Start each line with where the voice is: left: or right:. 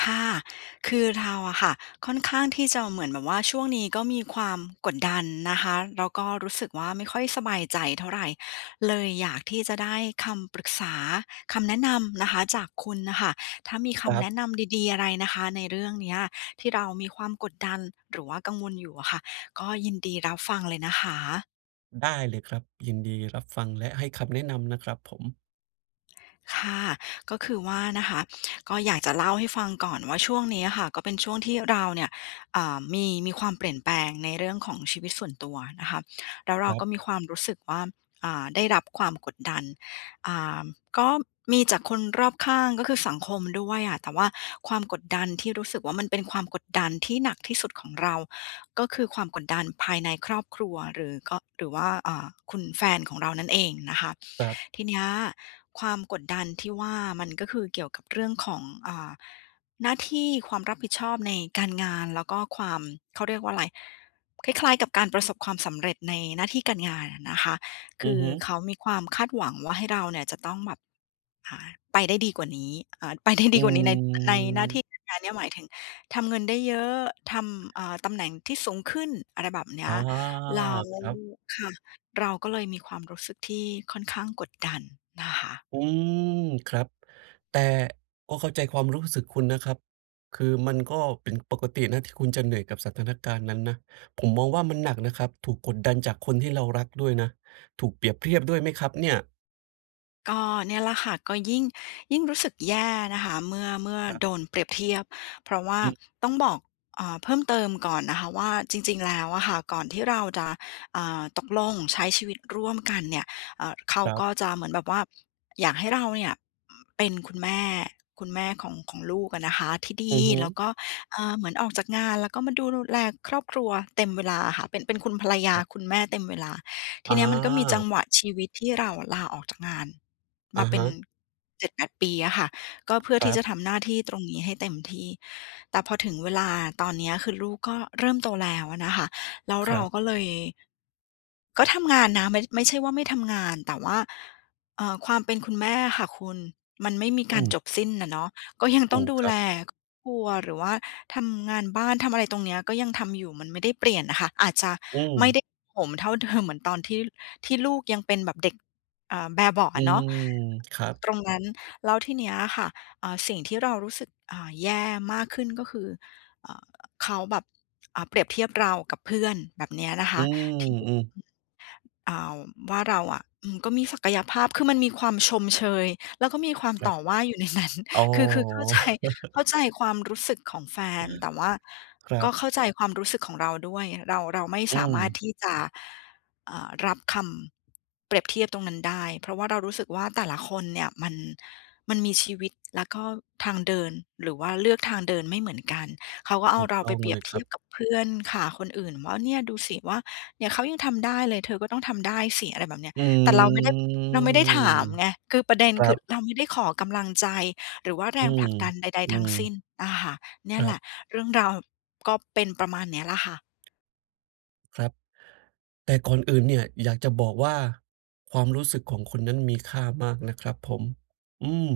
left: ค่ะ คือเราอะค่ะ ค่อนข้างที่จะเหมือนแบบว่าช่วงนี้ก็มีความกดดันนะคะ แล้วก็รู้สึกว่า ไม่ค่อยสบายใจเท่าไร เลยอยากที่จะได้คำปรึกษา คำแนะนำนะคะ จากคุณน่ะค่ะ ถ้ามีค
right: ค
left: ำ
right: ร
left: แ
right: ั
left: น
right: บ
left: ะนำดี ๆ อะไรนะคะในเรื่องเนี้ยที่เรามีความกดดัน หรือว่ากังวลอยู่อะค่ะ ก็ยินดีรับฟังเลยนะคะ
right: ได้เลยครับ ยินดีรับฟังและให้คำแนะนำนะครับผม
left: ค่ะ ก็คือว่านะคะ ก็อยากจะเล่าให้ฟังก่อนว่า ช่วงเนี้ยค่ะก็เป็นช่วงที่เราเนี่ย อ่า มี มีความเปลี่ยนแปลงในเรื่องของชีวิตส่วนตัวนะคะ แล้วเร
right: ค
left: า
right: รั
left: ก
right: บ
left: ็มีความรู้สึกว่า อ่า ได้รับความกดดัน อ่า ก็มีจากคนรอบข้าง ก็คือสังคมด้วยอะ แต่ว่าความกดดันที่รู้สึกว่า มันเป็นความกดดันที่หนักที่สุดของเรา ก็คือความกดดันภายในครอบครัว หรือก็ หรือว่า อ่า คุณแฟนของเรานั่นเองนะคะ
right: ครับ
left: ทีเนี้ยความกดดันที่ว่า มันก็คือเกี่ยวกับเรื่องของ อ่า หน้าที่ความรับผิดชอบในการงาน แล้วก็ความ เขาเรียกว่าไร คล้าย ๆ กับการประสบความสำเร็จในหน้าที่การงานอะนะคะ ค
right: อื
left: ื
right: อ
left: อ
right: ฮึ
left: เขามีความคาดหวังว่าให้เราเนี่ยจะต้องแบบ อ่า ไปได้ดีกว่านี้ อ่า ไป ได้ด
right: อื
left: ีกว่านี้ ใน เออ ในหน้าที
right: ม
left: ่ การงานเนี้ย หมายถึงทำเงินได้เยอะ ทำ อ่า ตำแหน่งที่สูงขึ้น อะไรแบบเนี
right: อ
left: ้
right: ๋อ
left: ย แล้ว
right: ครับ
left: ค่ะ เราก็เลยมีความรู้สึกที่ค่อนข้างกดดันนะคะ
right: อืม ครับ แต่ก็เข้าใจความรู้สึกคุณนะครับ คือมันก็เป็นปกตินะที่คุณจะเหนื่อยกับสถานการณ์นั้นนะ ผมมองว่ามันหนักนะครับ ถูกกดดันจากคนที่เรารักด้วยนะ ถูกเปรียบเทียบด้วยไหมครับเนี่ย?
left: ก็เนี่ยแหละค่ะ ก็ยิ่ง ยิ่งรู้สึกแย่นะคะ เมื่อ เมื่อ
right: ครับ
left: โดนเปรียบเทียบ เพราะว่า
right: อืม
left: ต้องบอก อ่า เพิ่มเติมก่อนนะคะว่า จริง ๆ แล้วอะค่ะ ก่อนที่เราจะ อ่า ตกลงใช้ชีวิตร่วมกันเนี่ย เอ่อ เขา
right: ครับ
left: ก็จะเหมือนแบบว่า อยากให้เราเนี่ย อ เป็นคุณแม่ คุณแม่ของ ของลูกอะนะคะที่ด
right: อื
left: ี
right: อฮึ
left: แล้วก็ เอ่อ เหมือนออกจากงาน แล้วก็มาดูลู แลครอบครัวเต็มเวลาอะค่ะ เป็น เป็นคุณภรรย
right: ค
left: า
right: รับ
left: คุณแม่เต็มเวลา ท
right: อ
left: ีเนี้ยมันก็มีจั
right: า
left: งหวะชีวิต ที่เราอะลาออกจากงาน
right: อ
left: ม
right: ะ
left: าเป
right: ฮ
left: ็น
right: ะ
left: 7-8 ปีอะค่ะ ก็เพื่อ
right: ค
left: ท
right: ร
left: ี
right: ั
left: ่จ
right: บ
left: ะทำหน้าที่ตรงนี้ให้เต็มที่ แต่พอถึงเวลาตอนเนี้ย คือลูกก็เริ่มโตแล้วอะนะคะ แล้ว
right: ค
left: เร
right: ร
left: า
right: ับ
left: ก็เลย ก็ทำงานนะ ไม่ ไม่ใช่ว่าไม่ทำงาน แต่ว่า เอ่อ ความ เป็นคุณแม่อะค่ะคุณ มันไม่มี
right: อ
left: การ
right: ืม
left: จบสิ้นน่ะเนาะ ก็ ยัง
right: ถ
left: ต้อ
right: ู
left: ง
right: ก
left: ดู
right: คร
left: แ
right: ั
left: ล
right: บ
left: ครอบครัว หรือว่าทำงานบ้าน ทำอะไรตรงเนี้ย ก็ยังทำอยู่ มันไม่ได้เปลี่ยนน่ะค่ะ อาจจะ
right: อื
left: ไม่
right: ม
left: ได้โหมเท่า เดิม เหมือนตอนที่ ที่ลูกยังเป็นแบบเด็ก อ่า แบเบาะ
right: อ
left: อ
right: ื
left: ะเนาะ
right: ม ครับ
left: ตรงนั้น แล้วทีเนี้ยค่ะ อ่า สิ่งที่เรารู้สึก อ่า แย่มากขึ้นก็คือ อ่า เขาแบบ อ่า เปรียบเทียบเรากับเพื่อนแบบเนี้ยนะค
right: อื
left: ะ [unintelligible]
right: ม ๆ
left: อ่าว ว่าเราอะ อืม ก็มีศักยภาพ คือมันมีความชมเชย แล้วก็มีความ
right: คร
left: ต
right: ับ
left: ่อว่าอยู่ ในนั้น
right: อ๋อ
left: คือ คือ เข้าใจ เข้าใจความรู้สึกของแฟน แต่ว่า
right: คร
left: ก
right: ั
left: ็
right: บ
left: เข้าใจความรู้สึกของเราด้วย เรา เราไม่
right: อื
left: สามารถ
right: ม
left: ที่จะ อ่า รับคำเปรียบเทียบตรงนั้นได้ เพราะว่าเรารู้สึกว่า แต่ละคนเนี่ยมัน มันมีชีวิต แล้วก็ทางเดิน หรือว่าเลือกทางเดินไม่เหมือนกัน เขาก็เ
right: ถ
left: อา
right: ูก
left: เรา
right: ต้
left: ไป
right: อง
left: เปร
right: เ
left: ี
right: ล
left: ยบ
right: ย
left: เท
right: คร
left: ี
right: ั
left: ย
right: บ
left: บกับเพื่อนค่ะคนอื่นว่า "เนี่ยดูสิว่าเนี่ย เขายังทำได้เลย เธอก็ต้องทำได้สิ" อะไรแบบเนี้ย
right: อื
left: แต่เราไม่ได้ เราไม่ได้ถาม
right: ม
left: ไง คือประเด็น
right: ครั
left: คือ
right: บ
left: เราไม่ได้ขอกำลังใจ หรือว่าแร
right: อื
left: งผลักดันใด ๆ ทั้ง
right: ม
left: สิ้
right: ๆ
left: นอะค่ะ เนี่
right: ค
left: ย
right: ร
left: แ
right: ั
left: หล
right: บ
left: ะเรื่องราวก็เป็นประมาณเนี้ยล่ะค่ะ
right: ครับ แต่ก่อนอื่นเนี่ยอยากจะบอกว่า ความรู้สึกของคุณนั้นมีค่ามากนะครับผม อือ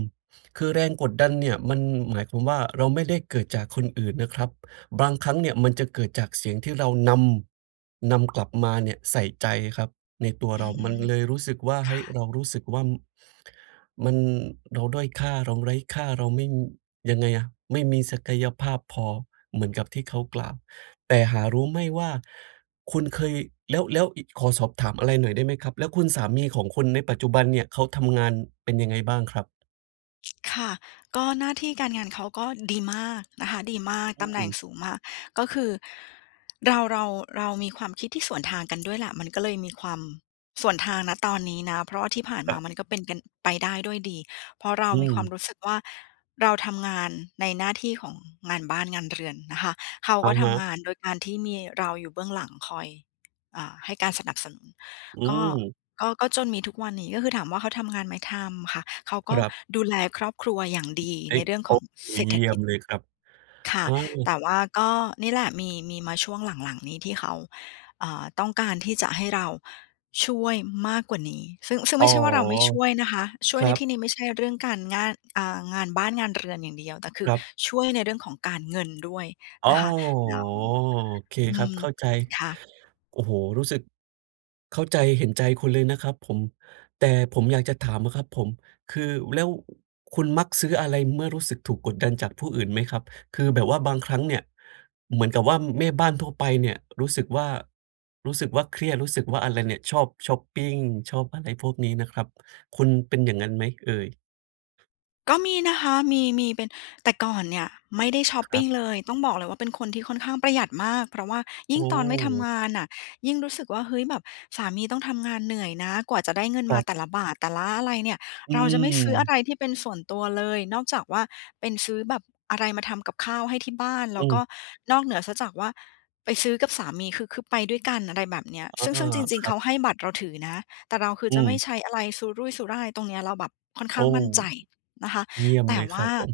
right: คือแรงกดดันเนี่ยมันหมายความว่า เราไม่ได้เกิดจากคนอื่นนะครับ บางครั้งเนี่ยมันจะเกิดจากเสียงที่เรานำ นำกลับมาเนี่ยใส่ใจครับในตัว
left: อื
right: เรา มัน
left: ม
right: เลยรู้สึกว่า เฮ
left: ค
right: ้ย
left: ่ะ
right: เรารู้สึกว่า ม มัน เราด้อยค่า เราไร้ค่า เราไม่ ยังไงอะ ไม่มีศักยภาพพอเหมือนกับที่เขากล่าว แต่หารู้ไม่ว่าคุณเคย แล้ว แล้วอิ ขอสอบถามอะไรหน่อยได้ไหมครับ แล้วคุณสามีของคุณในปัจจุบันเนี่ยเขาทำงานเป็นยังไงบ้างครับ?
left: ค่ะ ก็หน้าที่การงานเขาก็ดีมากนะคะ ดีมาก
right: อื
left: ตำแหน่ง
right: ม
left: สูงมาก ก็คือ เรา เรา เรามีความคิดที่สวนทางกันด้วยแหละ มันก็เลยมีความสวนทาง ณ ตอนนี้นะ เพราะว่าที่ผ่านม
right: ค
left: า
right: รับ
left: มันก็เป็นกัน ไปได้ด้วยดี เพราะเรา
right: อื
left: มี
right: ม
left: ความรู้สึกว่า เราทำงานในหน้าที่ของงานบ้านงานเรือนนะคะ เขา
right: อ
left: ก
right: ะ
left: ็ท
right: ฮะ
left: ำงานโดยการที่มีเราอยู่เบื้องหลังคอย อ่า ให้การสนับสนุน
right: อื
left: ก็
right: ม
left: ก็ ก็จนมีทุกวันนี้ ก็คือถามว่า เขาทำงานไหม? ทำค่ะ เขาก็
right: ครับ
left: ดูแลครอบครัวอย่างดี
right: ไอ้
left: ในเรื่อง
right: โ
left: ข
right: อ๊
left: อง
right: ะ โอ้
left: เศรษ
right: เย
left: ฐ
right: ี่ย
left: กิ
right: ม
left: จ
right: เลยครับ
left: ค่
right: อ
left: ะ
right: า
left: แต่ว่าก็นี่แหละ มี มีมาช่วงหลัง ๆ นี่ที่เขา อ่า ต้องการที่จะให้เราช่วยมากกว่านี้ ซึ่ง ซึ่ง
right: อ
left: ไ
right: ๋
left: ม
right: อ
left: ่ใช่ว่า เราไม่ช่วยนะคะ ช่ว
right: ค
left: ย
right: ร
left: ใน
right: ั
left: ที
right: บ
left: ่นี้ไม่ใช่เรื่องการง่าน อ่า งานบ้านงานเรือนอย่างเดียว แต่คื
right: ค
left: อ
right: รับ
left: ช่วยในเรื่องของ การเงิน ด้วย
right: อ๋อ
left: นะคะ แล้ว
right: โอเค
left: อ
right: ค
left: ื
right: รับ
left: ม
right: เข้าใจ
left: ค่ะ
right: โอ้โฮ รู้สึกเข้าใจ เห็นใจคุณเลยนะครับผม แต่ผมอยากจะถามอะครับผม คือ แล้ว คุณมักซื้ออะไรเมื่อรู้สึกถูกกดดันจากผู้อื่นไหมครับ? คือแบบว่าบางครั้งเนี่ยเหมือนกับว่า อืม แม่บ้านทั่วไปเนี่ยรู้สึกว่า รู้สึกว่าเครียด รู้สึกว่าอะไรเนี่ย ชอบชอปปิง ชอบอะไรพวกนี้นะครับ คุณเป็นอย่างงั้นไหมเอ่ย?
left: ก็มีนะคะ มี มีเป็น แต่ก่อนเนี่ย ไม่ได้ชอป
right: คร
left: ป
right: ั
left: ิง
right: บ
left: เลย ต้องบอกเลยว่า เป็นคนที่ค่อนข้างประหยัดมาก เพราะว่า
right: โ
left: ยิ
right: อ
left: ่งตอนไม่ทำ
right: ้
left: งานน่ะ ยิ่งรู้สึกว่า เฮ้ย แบบสามีต้องทำงานเหนื่อยนะ กว่าจะได้เงิน
right: ค
left: ม
right: ร
left: า
right: ับ
left: แต่ละบาท แต่ละอะไรเนี่ย
right: อื
left: เราจะไม่ซื้ออะ
right: ม
left: ไรที่เป็นส่วนตัวเลย นอกจากว่าเป็นซื้อแบบอะไรมาทำกับข้าวให้ที่บ้าน แล
right: อ
left: ้
right: ื
left: วก
right: ม
left: ็นอกเหนือเสียจากว่า ไปซื้อกับสามี คือ คือไปด้วยกัน อะไรแบบเนี้ย
right: อา
left: ซึ่ง ซึ่งจริ
right: ค
left: ง ๆ
right: รั
left: เข
right: บ
left: าให้บัตรเราถือนะ แต่เราคือ
right: อื
left: จะไม่
right: ม
left: ใช้อะไรสุรุ่ยสุร่าย ตรงเนี้ยเราแบบค่อน
right: โ
left: ข
right: อ้
left: ้างมั่นใจนะคะ
right: เยี่ยม
left: แต
right: เ
left: ่
right: ลย
left: ว
right: คร
left: ่
right: ั
left: า
right: บผม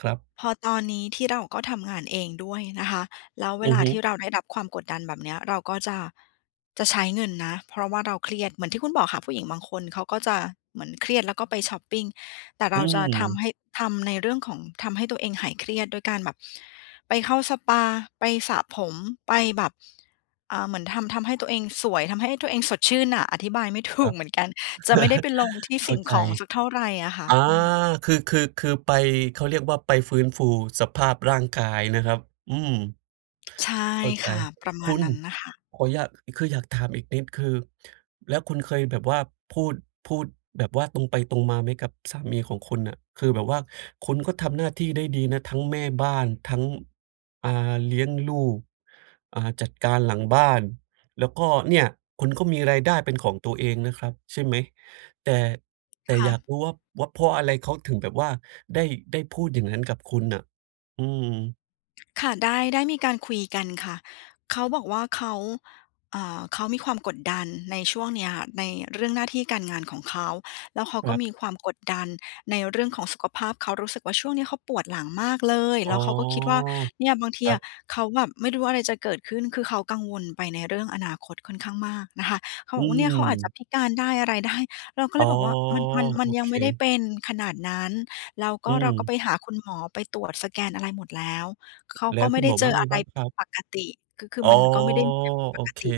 right: ครับ
left: พอตอนนี้ ที่เราก็ทำงานเองด้วยนะคะ แล้วเว
right: อื
left: ล
right: อ
left: า
right: ฮึ
left: ที่เราได้รับความกดดันแบบเนี้ย เราก็จะ จะใช้เงินนะ เพราะว่าเราเครียด เหมือนที่คุณบอกค่ะ ผู้หญิงบางคนเขาก็จะเหมือนเครียด แล้วก็ไปชอปปิง แต่
right: อ
left: เร
right: ื
left: าจะท
right: ม
left: ำให้ ทำในเรื่องของทำให้ตัวเองหายเครียดด้วยการแบบ ไปเข้าสปา ไปสระผม ไปแบบ อ่า เหมือนทำ ทำให้ตัวเองสวย ทำให้ตัวเองสดชื่นน่ะ อธิบายไม่ ถ
right: ค
left: ู
right: รั
left: ก
right: บ
left: เหมือนกัน จะไม่ได้ไปลงที่
right: เข
left: ส
right: ้
left: ิ
right: า
left: ่ง
right: ใจ
left: ของสักเท่าไรอะค่ะ
right: อา
left: อืม
right: คือ คือ คือไป เขาเรียกว่าไปฟื้นฟูสภาพร่างกายนะครับ อืม
left: ใช่
right: เข้าใจ
left: ค่ะ ประม
right: ค
left: า
right: ุ
left: ณ
right: ณ!
left: นั้นน่ะค่ะ
right: ขออยาก คืออยากถามอีกนิด คือ แล้วคุณเคยแบบว่าพูด พูด แบบว่าตรงไปตรงมาไหม? กับสามีของคุณน่ะ คือแบบว่าคุณก็ทำหน้าที่ได้ดีนะ ทั้งแม่บ้าน ทั้ง อ่า เลี้ยงลูก อ่า จัดการหลังบ้าน แล้วก็เนี่ย คุณก็มีรายได้เป็นของตัวเองนะครับใช่ไหม? แต่ แต่
left: ค่
right: อยา
left: ะ
right: กรู้ว่า ว่าเพราะอะไร? เขาถึงแบบว่าได้ ได้พูดอย่างนั้นกับคุณน่ะ อืม
left: ค่ะ ได้ ได้มีการคุยกันค่ะ เขาบอกว่า เขา เอ่อ เขามีความกดดันในช่วงเนี้ย ในเรื่องหน้าที่การ งานของเขา แล้วเขา
right: ค
left: ก็
right: รับ
left: มีความกดดันในเรื่องของสุขภาพ เขารู้สึกว่า ช่วงนี้เขาปวดหลังมากเลย
right: อ๋
left: แล
right: อ
left: ้วเขาก็คิดว่า เนี่ยบางที
right: ครั
left: อะ
right: บ
left: เขาแบบไม่รู้อะไรจะเกิดขึ้น คือเขากังวลไปในเรื่องอนาคตค่อนข้างมากนะคะ เขา
right: อ
left: บ
right: ื
left: อกว่า "เนี่ย เขาอาจจะ
right: ม
left: พิการได้อะไร ได้" เราก็
right: อ
left: เล
right: ๋อ
left: ยบอกว่า "มัน มัน ม
right: โ
left: ั
right: อ
left: นยั
right: เ
left: งไม่ได้
right: ค
left: เป็นขนาดนั้น" แล้วก
right: อื
left: ็เราก็
right: ม
left: ไปหาคุณหมอ ไปตรวจสแกนอะไรหมดแล้ว เขา
right: แล
left: ก
right: ้
left: ็
right: ว
left: ไม
right: ค
left: ่
right: ุณ
left: ได
right: ห
left: ้
right: มอ
left: เจ
right: ว่า
left: อ
right: ไง
left: อะไร
right: บ้าง
left: ผ
right: ค
left: ิ
right: รั
left: ด
right: บ?
left: ปกติ คือ คือ
right: อ๋อ
left: มันก็ไม่ได้มีอะไรผิดป
right: โอ
left: ก
right: เค
left: ติ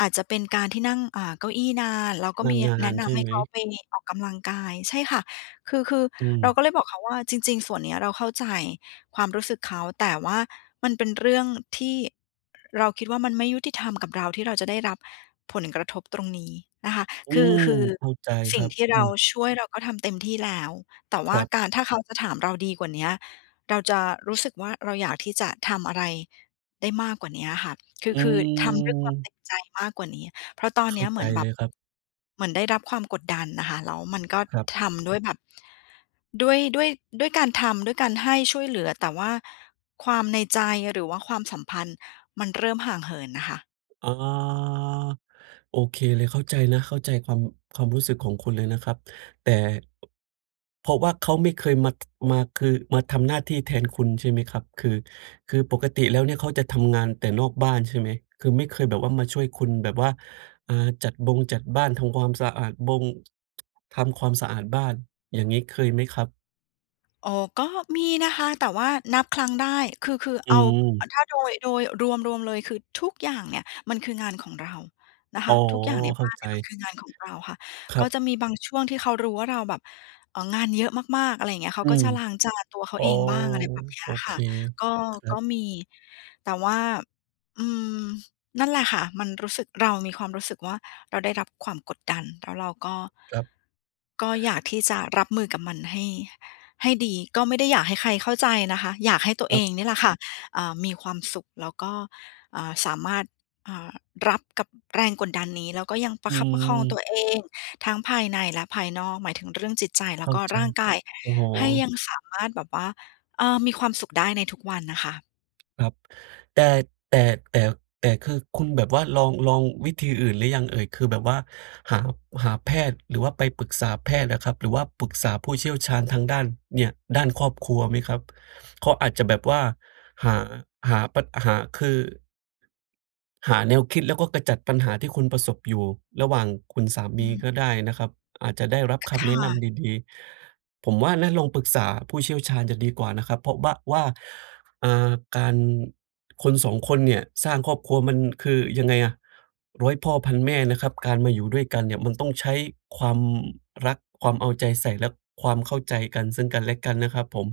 left: อาจจะเป็นการที่นั่ง อ่า เก้าอี้นาน เราก็มีย่
right: น
left: ะ
right: า
left: แน
right: น
left: ะน
right: ๆ ใช่
left: ำให
right: ไ
left: ้
right: หม?
left: เขาไปออกกำลังกาย ใช่ค่ะ คือ คือ
right: อื
left: เรา
right: ม
left: ก็เลยบอกเขาว่า "จริง ๆ ส่วนเนี้ยเราเข้าใจความรู้สึกเขา" แต่ว่ามันเป็นเรื่องที่ อือ เราคิดว่ามันไม่ยุติธรรมกับเราที่เราจะได้รับผลกระทบตรงนี้ นะคะ
right: อื
left: คือ
right: ม
left: ฮือ
right: เข้าใจ
left: ส
right: ค
left: ิ่
right: ร
left: ง
right: ับ
left: ที่
right: อ
left: เ
right: ื
left: รา
right: ม
left: ช่วย เราก็ทำเต็มที่แล้ว แต่ว่
right: ค
left: า
right: รับ
left: การ ถ้าเขาจะถามเราดีกว่าเนี้ย เราจะรู้สึกว่า เราอยากที่จะทำอะไรได้มากกว่าเนี้ยค่ะ คื
right: อ
left: อ
right: ื
left: คือทำด้วยความเต
right: ม
left: ็มใจมากกว่านี้ เพราะตอน
right: เข
left: เน
right: ้
left: ี
right: า
left: ้ยเห
right: ใ
left: ม
right: จ
left: ือนแบ
right: เล
left: บ
right: ยครับ
left: เหมือนได้รับความกดดันน่ะค่ะ แล้วมันก็
right: ครับ
left: ทำด้วยแบบ ด้วย ด้วย ด้วยการทำ ด้วยการให้ช่วยเหลือ แต่ว่าความในใจหรือว่าความสัมพันธ์มันเริ่มห่างเหินน่ะค่ะ
right: อ๋อ โอเคเลย เข้าใจนะ เข้าใจความ ความรู้สึกของคุณเลยนะครับ แต่ อ เพราะว่าเขาไม่เคยมา ท มา คือ มาทำหน้าที่แทนคุณ ใช่ไหมครับ? คือ คือปกติแล้วเนี่ยเขาจะทำงานแต่นอกบ้าน ใช่ไหม? คือไม่เคยแบบว่ามาช่วยคุณแบบว่า อ่า จัดบงจัดบ้าน ทำความสะอาดบง ทำความสะอาดบ้าน อย่างงี้เคยไหมครับ?
left: อ๋อ ก็มีนะคะ แต่ว่านับครั้งได้ คือ คือ
right: อื
left: เอา อ
right: ม
left: ถ้าโดย โดย รวม รวมเลย คือ ทุกอย่างเนี่ยมันคืองาน ของเรานะค
right: อ๋อ
left: ะ ทุกอย่างใน
right: เข
left: บ
right: ้า
left: ้าน
right: ใ
left: เ
right: จ
left: นี่ยมันคืองานของเราค่ะ
right: ครั
left: ก็
right: บ
left: จะมีบางช่วงที่เขารู้ว่าเราแบบ เออ งานเยอะมาก ๆ อะไรอย่างเงี้ย เข
right: อ
left: า
right: ื
left: ก็
right: ม
left: จะล้างจานตัวเข
right: อ
left: า
right: ๋อ
left: เองบ้าง อะไรแบบเนี้
right: โอ
left: ย
right: เ
left: ค
right: ค
left: ่ะ ก็
right: ครั
left: ก็
right: บ
left: มี แต่ว่า อืม นั่นแหละค่ะ มันรู้สึก เรามีความรู้สึกว่าเราได้รับความกดดัน แล้วเราก็
right: ครับ
left: ก็อยากที่จะรับมือกับมันให้ ให้ดี ก็ไม่ได้อยาก ให้ใครเข้าใจนะคะ อยากให้ตัว
right: ค
left: เ
right: ร
left: อ
right: ับ
left: ง เนี่ยแหละค่ะ อ่า มีความสุข แล้วก็ อ่า สามารถ อ่า รับกับแรงกดดันนี้ แล้วก็ยังปร
right: อ
left: ะ
right: ื
left: คับประคองตั
right: ม
left: วเองทั้งภายในและภายนอก หมายถึงเรื่องจิตใจแล
right: เ
left: ้
right: ข
left: ว
right: ้า
left: ก็
right: ใจ
left: ร่างกาย
right: โอ้โฮ
left: ให้ยังสามารถแบบว่า เออ มีความสุขได้ในทุกวัน นะคะ
right: ครับ แต่ แต่ แต่ แต่คือคุณแบบว่าลอง ลองวิธีอื่นหรือยังเอ่ย? คือแบบว่าหา หาแพทย์ หรือว่าไปปรึกษาแพทย์อะครับ หรือว่าปรึกษาผู้เชี่ยวชาญทางด้าน เนี่ย ด้านครอบครัวไหมครับ? เขาอาจจะแบบว่า หา หาปัด หา คือ หาแนวคิด แล้วก็กระจัดปัญหาที่คุณประสบอยู่ระหว่างคุณสา
left: อ
right: มี
left: ืม
right: ก็ได้นะครับ อาจจะได้รับค
left: ค
right: ำแน
left: ่
right: ะน
left: ะ
right: ำดี ๆ ผมว่านะ ลองปรึกษาผู้เชี่ยวชาญจะดีกว่านะครับ เพราะบะ ว่า อ่า การ คน 2 คนเนี่ยสร้างครอบครัวมัน คือยังไงอะ ร้อย พ่อพันแม่นะครับ การมาอยู่ด้วยกันเนี่ยมันต้องใช้ความรัก ความเอาใจใส่ และความเข้าใจกัน ซึ่งกันและกันนะครับผม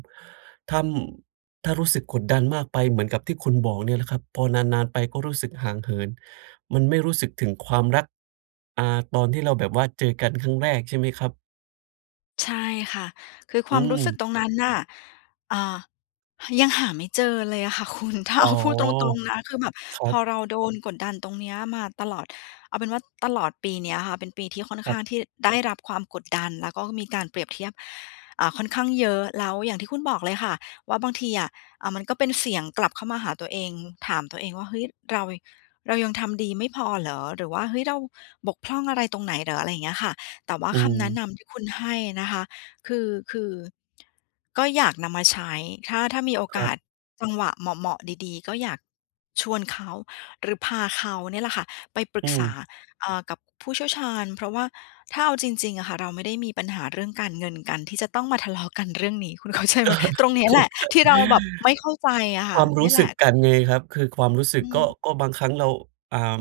right: ถ้ำ ถ้ารู้สึกขดดันมากไปเหมือนกับที่คุณบอกเนี่ยแหละครับ พอนาน ๆ ไปก็รู้สึกห่างเหิน มันไม่รู้สึกถึงความรัก อ่า ตอนที่เราแบบว่าเจอกันครั้งแรกใช่ไหมครับ?
left: ใช่ค่ะ คือค
right: อ
left: ว
right: ื
left: ามรู้สึก
right: ม
left: ตรงนั้นน่ะ อ่า ยังหาไม่เจอเลยอะค่ะ คุณ ถ้า
right: อ
left: เ
right: ๋
left: อ
right: อ
left: า พูดตรง ๆ นะ คือแบบ
right: ครั
left: พอ
right: บ
left: เราโดนกดดันตรงเนี้ยมาตลอด เอาเป็นว่าตลอดปีเนี้ยค่ะ เป็นปีที่ค่อน
right: ค
left: ข
right: รั
left: ้า
right: บ
left: งที่ได้รับความกดดัน แล้วก็มีการเปรียบเทียบ อ่า ค่อนข้างเยอะ แล้วอย่างที่คุณบอกเลยค่ะว่า บางทีอะ อ่า มันก็เป็นเสียงกลับเข้ามาหาตัวเอง ถามตัวเองว่า "เฮ้ย เรา เรายังทำดีไม่พอเหรอ?" หรือว่า "เฮ้ย เราบกพร่องอะไรตรงไหนเหรอ?" อะไรอย่างเงี้ยค่ะ แต่ว่า
right: อื
left: คำแนะ
right: ม
left: นำที่คุณให้อะนะคะ คือ คือ ก็อยากนำมาใช้ ถ้า ถ้ามีโอ
right: ค
left: ก
right: รั
left: า
right: บ
left: สจังหวะเหมาะ ๆ ดี ๆ ก็อยากชวนเขา หรือพาเขาเนี่ยแหละค่ะไปปรึ
right: อื
left: กษา
right: ม
left: เอ่อ กับผู้เชี่ยวชาญ เพราะว่า ถ้าเอาจริง ๆ อะค่ะ เราไม่ได้มีปัญหาเรื่องการเงินกันที่จะต้องมาทะเลาะกันเรื่องนี้ คุณเข้าใจไหม? ตรงนี้แหละที่เราแบบไม่เข้าใจอะ
right: เข้าใจ
left: ค
right: ค
left: ่
right: ว
left: ะ
right: ามร
left: เน
right: ู
left: ี่
right: ้
left: ยแ
right: ส
left: หล
right: ึก
left: ะ
right: กันไงครับ คือความรู้สึ
left: อ
right: ก
left: ื
right: ก็
left: ม
right: ก็บางครั้งเรา อ่า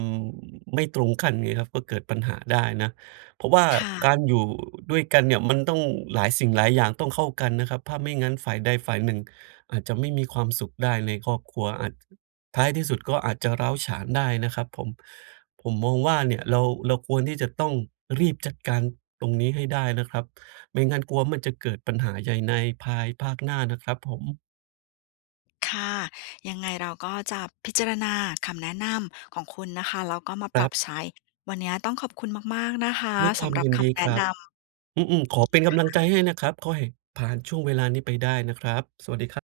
right: ไม่ตรงคันไงครับ ก็เกิดปัญหาได้นะ เพราะว่า
left: ค่
right: ก
left: ะ
right: ารอยู่ด้วยกันเนี่ย มันต้องหลายสิ่งหลายอย่างต้องเข้ากันนะครับ ผ้าไม่งั้นฝ่ายใดฝ่ายหนึ่งอาจจะไม่มีความสุขได้ในครอบครัว อาจจะ ท้ายที่สุดก็อาจจะร้าวฉานได้นะครับผม ผมมองว่าเนี่ย เรา เราควรที่จะต้องรีบจัดการตรงนี้ให้ได้นะครับ ไม่งั้นกลัวว่ามันจะเกิดปัญหาใหญ่ในภายภาคหน้านะครับผม
left: ค่ะ ยังไงเราก็จะพิจารณา คำแนะนำของคุณนะคะ แล้วก็มา
right: ค
left: ป
right: ร
left: รั
right: ั
left: บ
right: บ
left: ใช้ วันเนี้ยต้องขอบคุณมาก ๆ นะคะ
right: ด้วยค
left: ส
right: วา
left: ำ
right: ม
left: หรับ
right: ยิน
left: ค
right: ดี
left: ำแน
right: ค
left: ะ
right: รั
left: น
right: บ
left: ำ
right: อืม ๆ ขอเป็นกำลัง
left: ค
right: ใจ
left: ่ะ
right: ให้นะครับ ขอไห่ผ่านช่วงเวลานี้ไปได้นะครับ สวัสดีครับ